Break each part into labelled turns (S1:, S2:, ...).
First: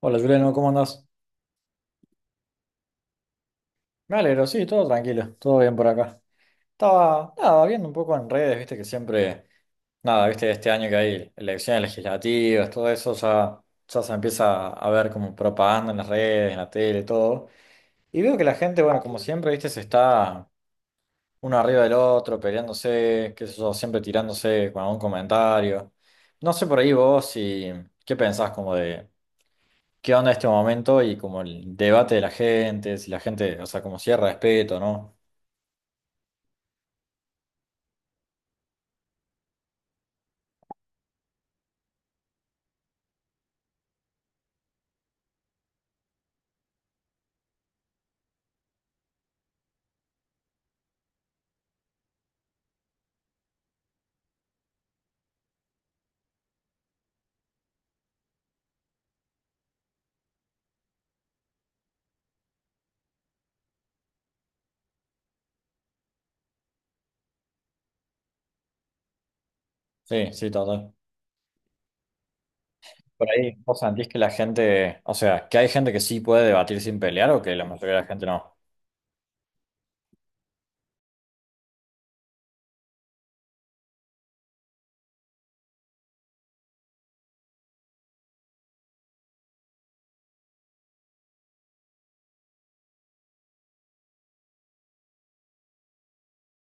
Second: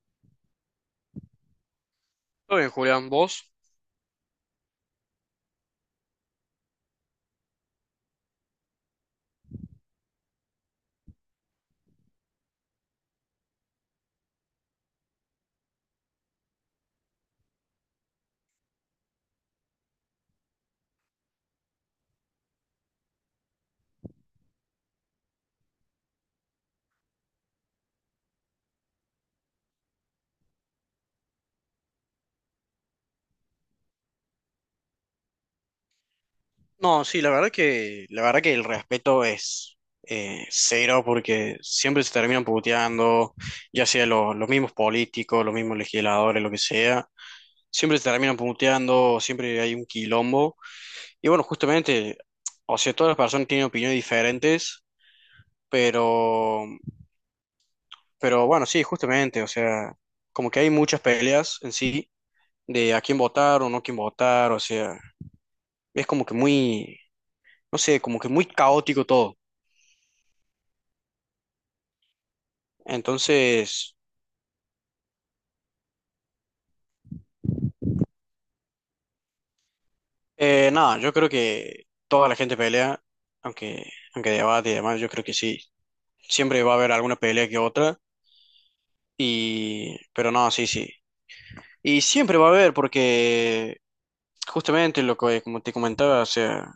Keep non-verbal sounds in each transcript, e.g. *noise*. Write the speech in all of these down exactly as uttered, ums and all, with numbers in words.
S1: Hola Juliano, ¿cómo andás?
S2: Todo bien, Julián, ¿vos?
S1: Me alegro, sí, todo tranquilo, todo bien por acá. Estaba, nada, viendo un poco en redes, viste que siempre, nada, viste este año que hay elecciones legislativas, todo eso ya, ya se empieza a ver como propaganda en las redes, en la tele, todo. Y veo que la gente, bueno, como siempre, viste, se está uno arriba del otro, peleándose, qué sé yo, siempre tirándose con algún comentario. No sé por ahí vos si, ¿qué pensás como de, qué onda este momento y como el debate de la gente, si la gente, o sea, como si hay respeto, ¿no?
S2: No, sí, la verdad que, la verdad que el respeto es eh, cero porque siempre se terminan puteando, ya sea lo- los mismos políticos, los mismos legisladores, lo que sea, siempre se terminan puteando, siempre hay un quilombo. Y bueno, justamente, o sea, todas las personas tienen opiniones diferentes, pero, pero bueno, sí, justamente, o sea, como que hay muchas peleas en sí de a quién votar o no quién votar, o sea, es como que muy... No sé, como que muy caótico todo.
S1: Sí, sí, total. Por ahí, ¿vos
S2: Entonces,
S1: sentís que la gente, o sea, que hay gente que sí puede debatir sin pelear o que la mayoría de la gente no?
S2: eh, nada, yo creo que toda la gente pelea, aunque, aunque debate y demás, yo creo que sí. Siempre va a haber alguna pelea que otra. Y, pero no, sí, sí. Y siempre va a haber, porque justamente lo que, como te comentaba, o sea,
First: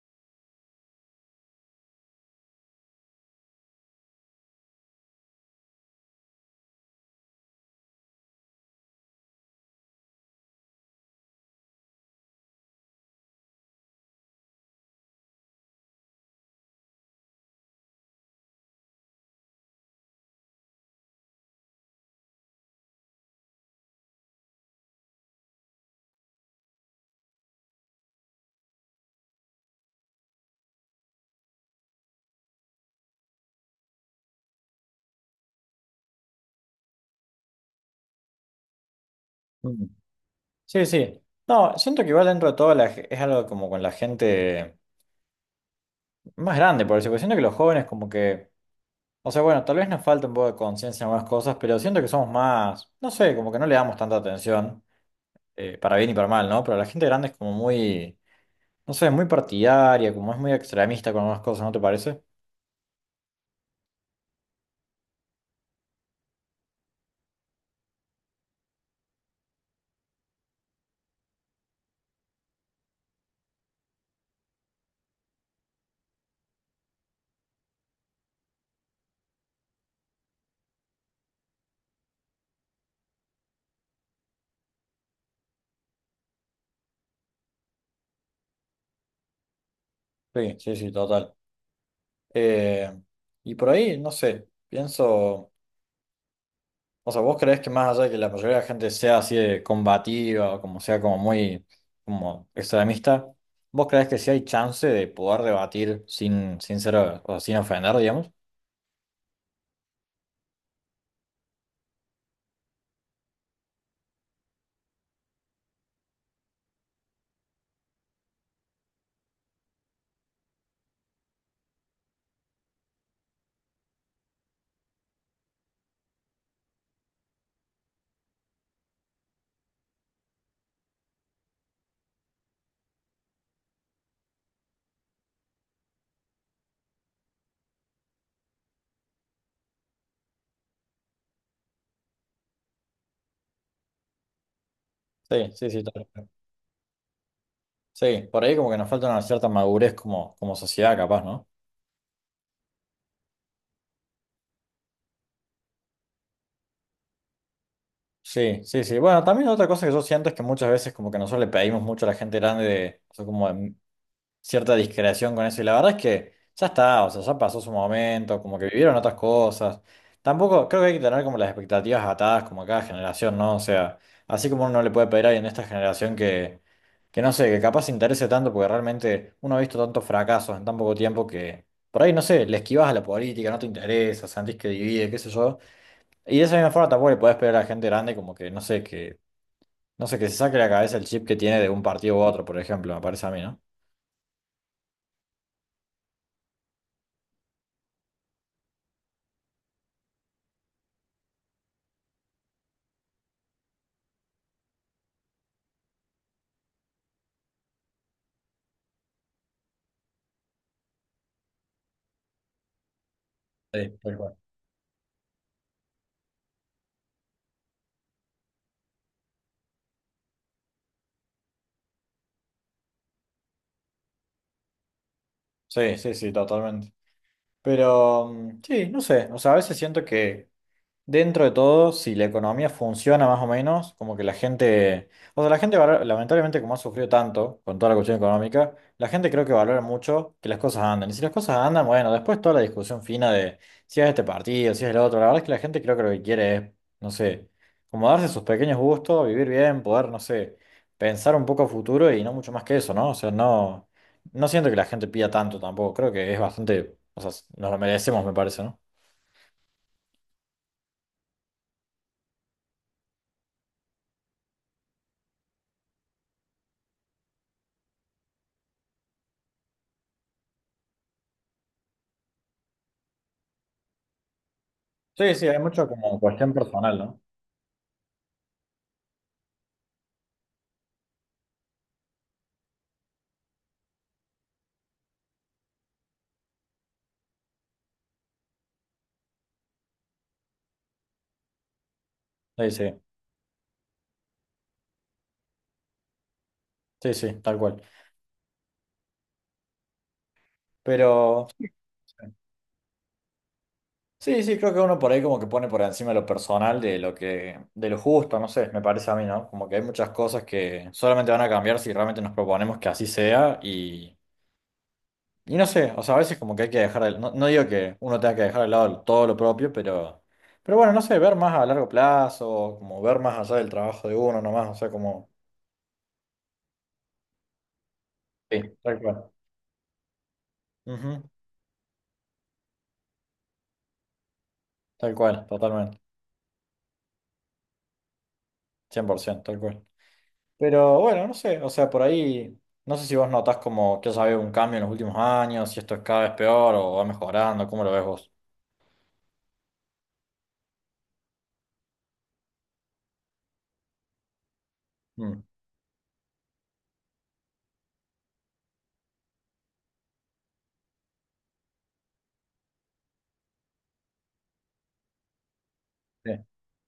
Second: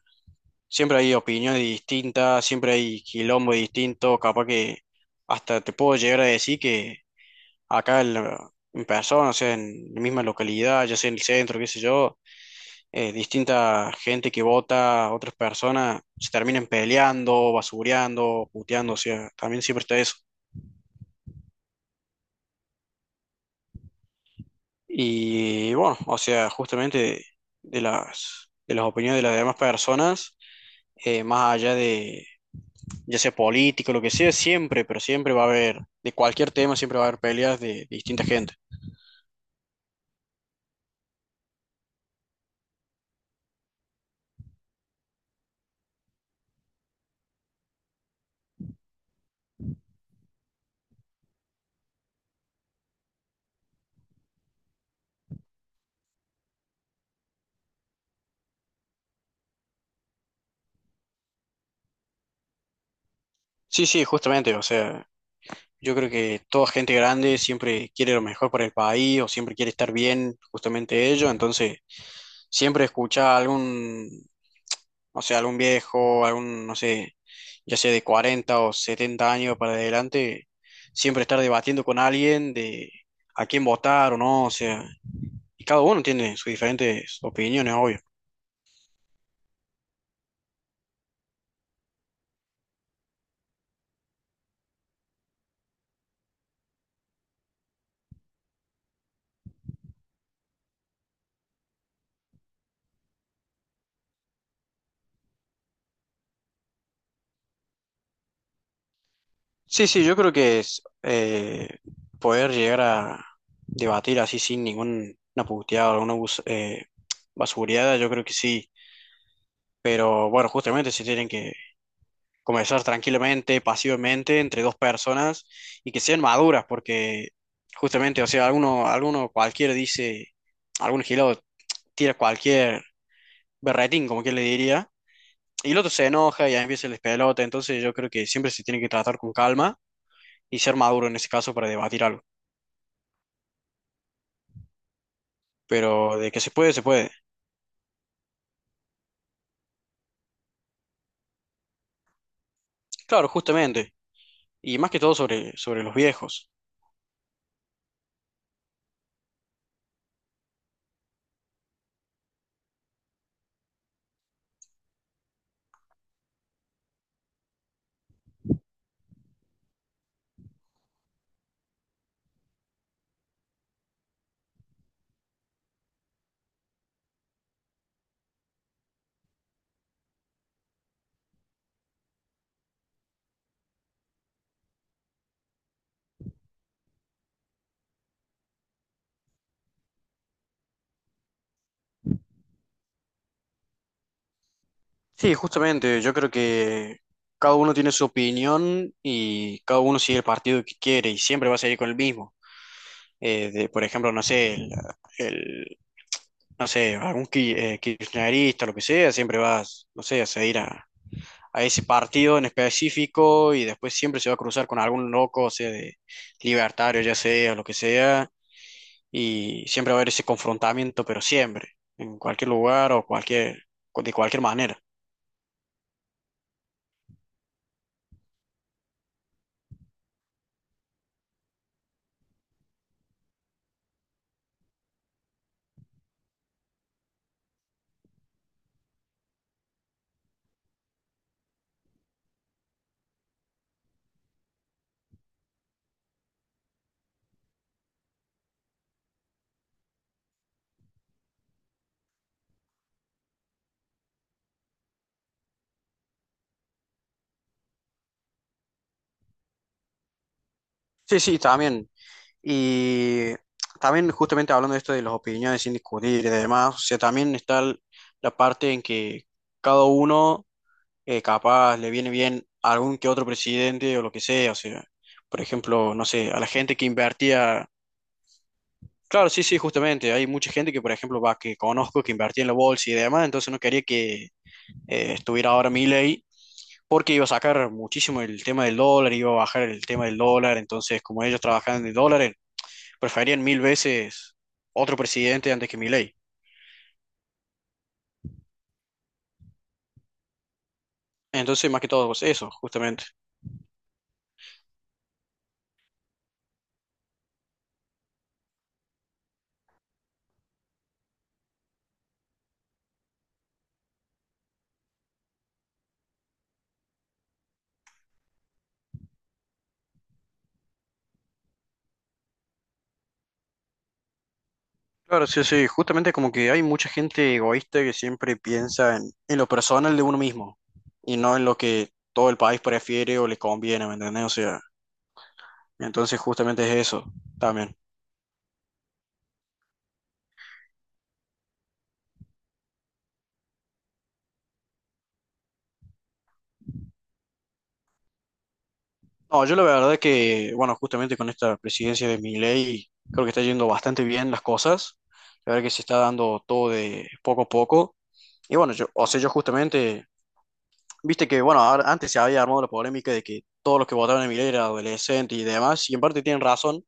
S2: siempre hay opiniones distintas, siempre hay quilombo distinto, capaz que hasta te puedo llegar a decir que acá en, la- en persona, o sea, en la misma localidad, ya sea en el centro, qué sé yo, eh, distinta gente que vota, otras personas se terminan peleando, basureando, puteando, o sea, también siempre está eso. Y bueno, o sea, justamente de las, de las opiniones de las demás personas, eh, más allá de, ya sea político, lo que sea, siempre, pero siempre va a haber, de cualquier tema, siempre va a haber peleas de, de distinta gente.
S1: Mm. Sí, sí. No, siento que igual dentro de todo la ge- es algo como con la gente más grande, por eso, porque siento que los jóvenes como que, o sea, bueno, tal vez nos falta un poco de conciencia en algunas cosas, pero siento que somos más, no sé, como que no le damos tanta atención, eh, para bien y para mal, ¿no? Pero la gente grande es como muy... No sé, es muy partidaria, como es muy extremista con algunas cosas, ¿no te parece?
S2: Sí, sí, justamente, o sea, yo creo que toda gente grande siempre quiere lo mejor para el país o siempre quiere estar bien, justamente ellos. Entonces, siempre escucha a algún, o sea, algún viejo, algún, no sé, ya sea de cuarenta o setenta años para adelante, siempre estar debatiendo con alguien de a quién votar o no. O sea, y cada uno tiene sus diferentes opiniones, obvio.
S1: Sí, sí, sí, total. Eh, y por ahí, no sé, pienso, o sea, ¿vos creés que más allá de que la mayoría de la gente sea así de combativa o como sea como muy como extremista, ¿vos creés que sí hay chance de poder debatir sin, sin ser, o sea, sin ofender, digamos?
S2: Sí, sí, yo creo que es eh, poder llegar a debatir así sin ninguna puteada o alguna bus- eh, basureada, yo creo que sí. Pero bueno, justamente se tienen que comenzar tranquilamente, pasivamente, entre dos personas y que sean maduras, porque justamente, o sea, alguno, alguno cualquiera dice, algún gilado tira cualquier berretín, como quien le diría, y el otro se enoja y ahí empieza el despelota. Entonces yo creo que siempre se tiene que tratar con calma y ser maduro en ese caso para debatir algo.
S1: Sí, sí, sí,
S2: Pero
S1: total.
S2: de que se puede, se puede.
S1: Sí, por ahí como que nos falta una cierta madurez como, como sociedad, capaz, ¿no?
S2: Claro, justamente, y más que todo sobre, sobre los viejos.
S1: Sí, sí, sí. Bueno, también otra cosa que yo siento es que muchas veces como que nosotros le pedimos mucho a la gente grande de, o sea, como de cierta discreción con eso. Y la verdad es que ya está, o sea, ya pasó su momento, como que vivieron otras cosas. Tampoco creo que hay que tener como las expectativas atadas como a cada generación, ¿no? O sea, así como uno no le puede pedir a alguien de esta generación que, que no sé, que capaz se interese tanto porque realmente uno ha visto tantos fracasos en tan poco tiempo que por ahí, no sé, le esquivas a la política, no te interesa, sentís que divide, qué sé yo. Y de esa misma forma tampoco le podés pedir a la gente grande como que, no sé, que, no sé, que se saque de la cabeza el chip que tiene de un partido u otro, por ejemplo, me parece a mí, ¿no?
S2: Sí, justamente, yo creo que cada uno tiene su opinión y cada uno sigue el partido que quiere y siempre va a seguir con el mismo. Eh, de, por ejemplo, no sé, el, el- no sé, algún ki- eh, kirchnerista, lo que sea, siempre va, no sé, a seguir a, a ese partido en específico y después
S1: Sí, tal
S2: siempre se va
S1: cual.
S2: a cruzar con algún loco, o sea, de libertario, ya sea, lo que sea, y siempre va a haber ese confrontamiento, pero siempre, en cualquier lugar o cualquier, de cualquier manera.
S1: Sí, sí, sí, totalmente. Pero mm, sí, no sé, o sea, a veces siento que dentro de todo, si la economía funciona más o menos, como que la gente, o sea, la gente valora- lamentablemente como ha sufrido tanto con toda la cuestión económica, la gente creo que valora mucho que las cosas anden. Y si las cosas andan, bueno, después toda la discusión fina de si es este partido, si es el otro, la verdad es que la gente creo que lo que quiere es, no sé, como darse sus pequeños gustos, vivir bien, poder, no sé, pensar un poco a futuro y no mucho más que eso, ¿no? O sea, no, no siento que la gente pida tanto tampoco, creo que es bastante, o sea, nos lo merecemos, me parece, ¿no?
S2: Sí, sí, también. Y también justamente hablando de esto de las opiniones sin discutir y demás, o sea, también está el- la parte en que cada uno eh, capaz le viene bien a algún que otro presidente o lo que sea, o sea,
S1: Sí,
S2: por
S1: sí, hay mucho
S2: ejemplo, no
S1: como
S2: sé, a la
S1: cuestión
S2: gente que
S1: personal, ¿no?
S2: invertía, claro, sí, sí, justamente, hay mucha gente que, por ejemplo, va, que conozco, que invertía en la bolsa y demás, entonces no quería que eh, estuviera ahora Milei, porque iba a sacar muchísimo el tema del dólar, iba a bajar el tema del dólar, entonces como ellos trabajaban de dólares,
S1: Sí, sí,
S2: preferían mil veces otro presidente antes que Milei.
S1: sí, sí, tal cual. Pero
S2: Entonces, más que todo, pues, eso, justamente.
S1: sí, sí, creo que uno por ahí como que pone por encima lo personal de lo que, de lo justo, no sé, me parece a mí, ¿no? Como que hay muchas cosas que solamente van a cambiar si realmente nos proponemos que así sea y, y no sé, o sea, a veces como que hay que dejar, de- no, no digo que uno tenga que dejar de lado todo lo propio, pero, pero bueno, no sé, ver más a largo plazo, como ver más allá del trabajo de uno nomás, o sea,
S2: Claro,
S1: como...
S2: sí, sí, justamente como que hay mucha gente egoísta que siempre
S1: Sí,
S2: piensa
S1: tal
S2: en,
S1: cual.
S2: en lo personal de uno mismo y
S1: Ujú,
S2: no en lo que todo el país prefiere o le conviene, ¿me entendés? O sea,
S1: tal cual, totalmente,
S2: entonces justamente es eso también.
S1: cien por ciento tal cual. Pero bueno, no sé, o sea, por ahí, no sé si vos notás como que haya habido un cambio en los últimos años, si esto es cada vez peor o va mejorando, ¿cómo lo ves vos?
S2: No, yo la verdad que, bueno, justamente con esta presidencia de Milei, creo que está yendo bastante bien las cosas.
S1: Mm,
S2: La verdad que se está dando todo de poco a poco. Y bueno, yo, o sea, yo justamente, viste que, bueno, ahora- antes se había armado la polémica de que todos los que votaron a Milei eran adolescentes y demás, y en parte
S1: sí,
S2: tienen razón,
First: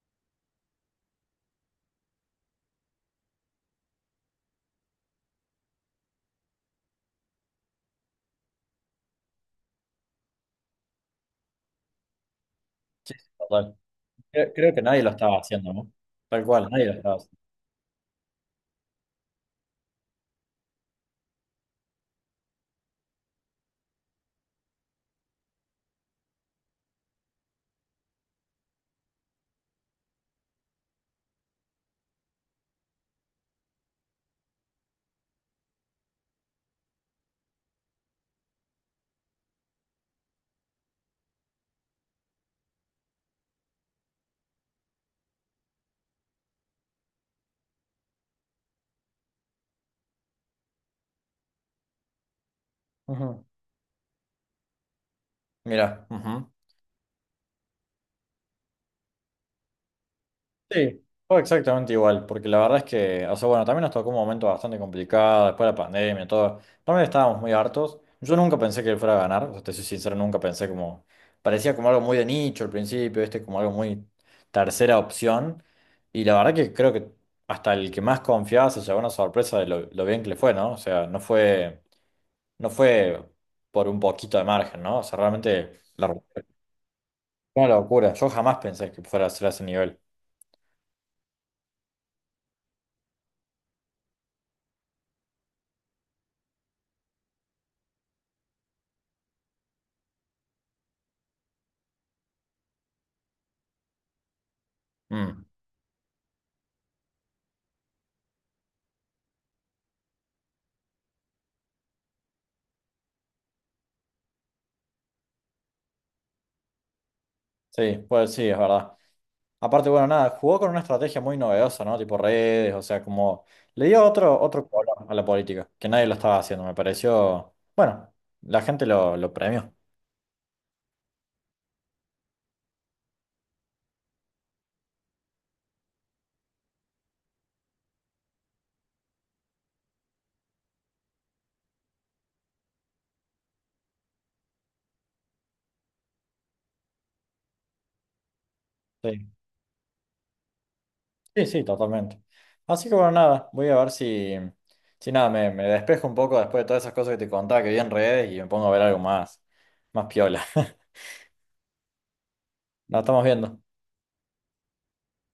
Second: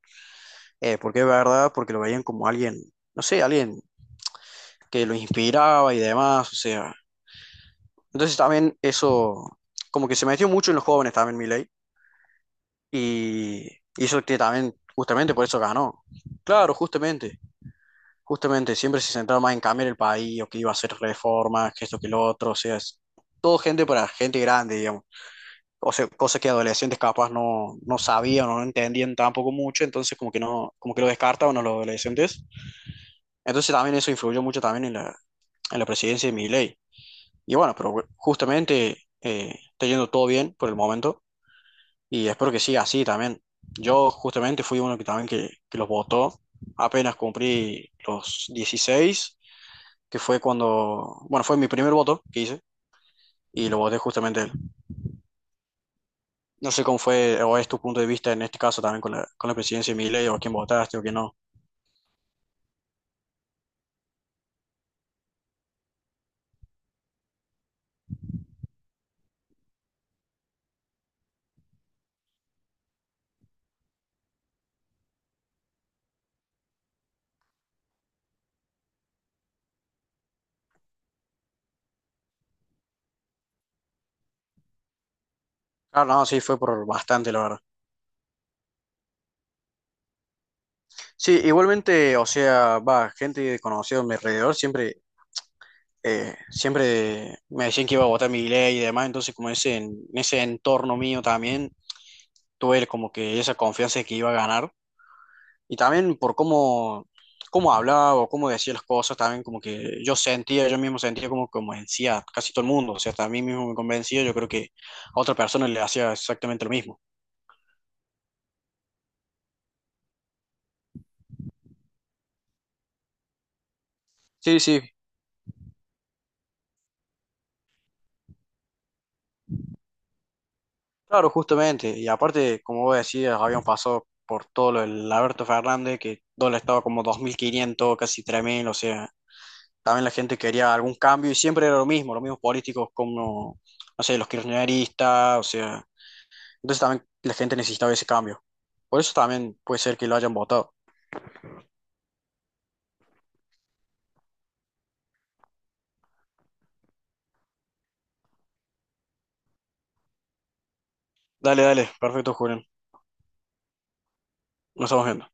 S2: eh, porque es verdad, porque lo veían como alguien, no sé, alguien que lo inspiraba y demás, o sea. Entonces también eso, como que se metió mucho en los jóvenes también Milei. Y
S1: total.
S2: hizo que
S1: Creo,
S2: también,
S1: creo que nadie lo
S2: justamente
S1: estaba
S2: por eso
S1: haciendo, ¿no?
S2: ganó.
S1: Tal cual,
S2: Claro,
S1: nadie lo estaba haciendo.
S2: justamente, justamente, siempre se centraba más en cambiar el país o que iba a hacer reformas, que esto, que lo otro, o sea, es todo gente para gente grande, digamos. O sea, cosas que adolescentes capaz no, no sabían o no entendían tampoco mucho, entonces como que no, como que lo descartaban a los adolescentes. Entonces también eso influyó mucho también en la, en la presidencia de Milei. Y bueno, pero justamente eh, está yendo todo bien por el momento. Y espero que siga así también. Yo justamente fui uno que también que, que los votó apenas cumplí los dieciséis, que fue cuando, bueno, fue mi primer voto que hice
S1: Ujú.
S2: y lo voté justamente a él. No sé cómo fue o es tu punto de vista en este caso también con la, con la presidencia de Milei o a quién votaste o
S1: Sí,
S2: quién no.
S1: fue exactamente igual, porque la verdad es que, o sea, bueno, también nos tocó un momento bastante complicado, después de la pandemia, todo, también estábamos muy hartos. Yo nunca pensé que él fuera a ganar, o sea, te soy sincero, nunca pensé como, parecía como algo muy de nicho al principio, este como algo muy tercera opción, y la verdad que creo que hasta el que más confiaba se llevó una sorpresa de lo, lo bien que le fue, ¿no? O sea, no fue, no fue por un poquito de margen, ¿no? O sea, realmente
S2: Ah,
S1: la,
S2: no, sí,
S1: fue
S2: fue por bastante, la verdad.
S1: una locura, yo jamás pensé que fuera a ser a ese nivel.
S2: Sí, igualmente, o sea, va, gente conocida a mi alrededor siempre eh, siempre me decían que iba a votar mi ley y demás, entonces como ese, en ese entorno mío también tuve como que esa confianza de que iba a ganar
S1: Mm.
S2: y también por cómo, cómo hablaba o cómo decía las cosas, también como que yo sentía, yo mismo sentía como como decía casi todo el mundo, o sea, hasta a mí mismo me convencía, yo creo que a otra persona le hacía exactamente lo mismo.
S1: Sí, pues sí, es verdad. Aparte, bueno, nada, jugó con una estrategia muy novedosa, ¿no? Tipo redes, o sea, como le dio otro,
S2: Sí,
S1: otro
S2: sí.
S1: color a la política, que nadie lo estaba haciendo, me pareció, bueno, la gente lo, lo premió.
S2: Claro, justamente. Y aparte, como vos decías, habíamos pasado por todo lo del Alberto Fernández, que dólar estaba como dos mil quinientos, casi tres mil, o sea, también la gente quería algún cambio y siempre era lo mismo, los mismos políticos como, no sé, los kirchneristas, o sea, entonces también la gente necesitaba ese cambio. Por eso
S1: Sí,
S2: también puede ser que lo hayan votado.
S1: sí, sí, totalmente. Así que bueno, nada, voy a ver si, si nada, me, me despejo un poco después de todas esas cosas que te contaba que vi en redes y me pongo a ver algo más, más piola. *laughs*
S2: Dale, dale, perfecto, Julián.
S1: Nos estamos viendo.
S2: Nos estamos viendo.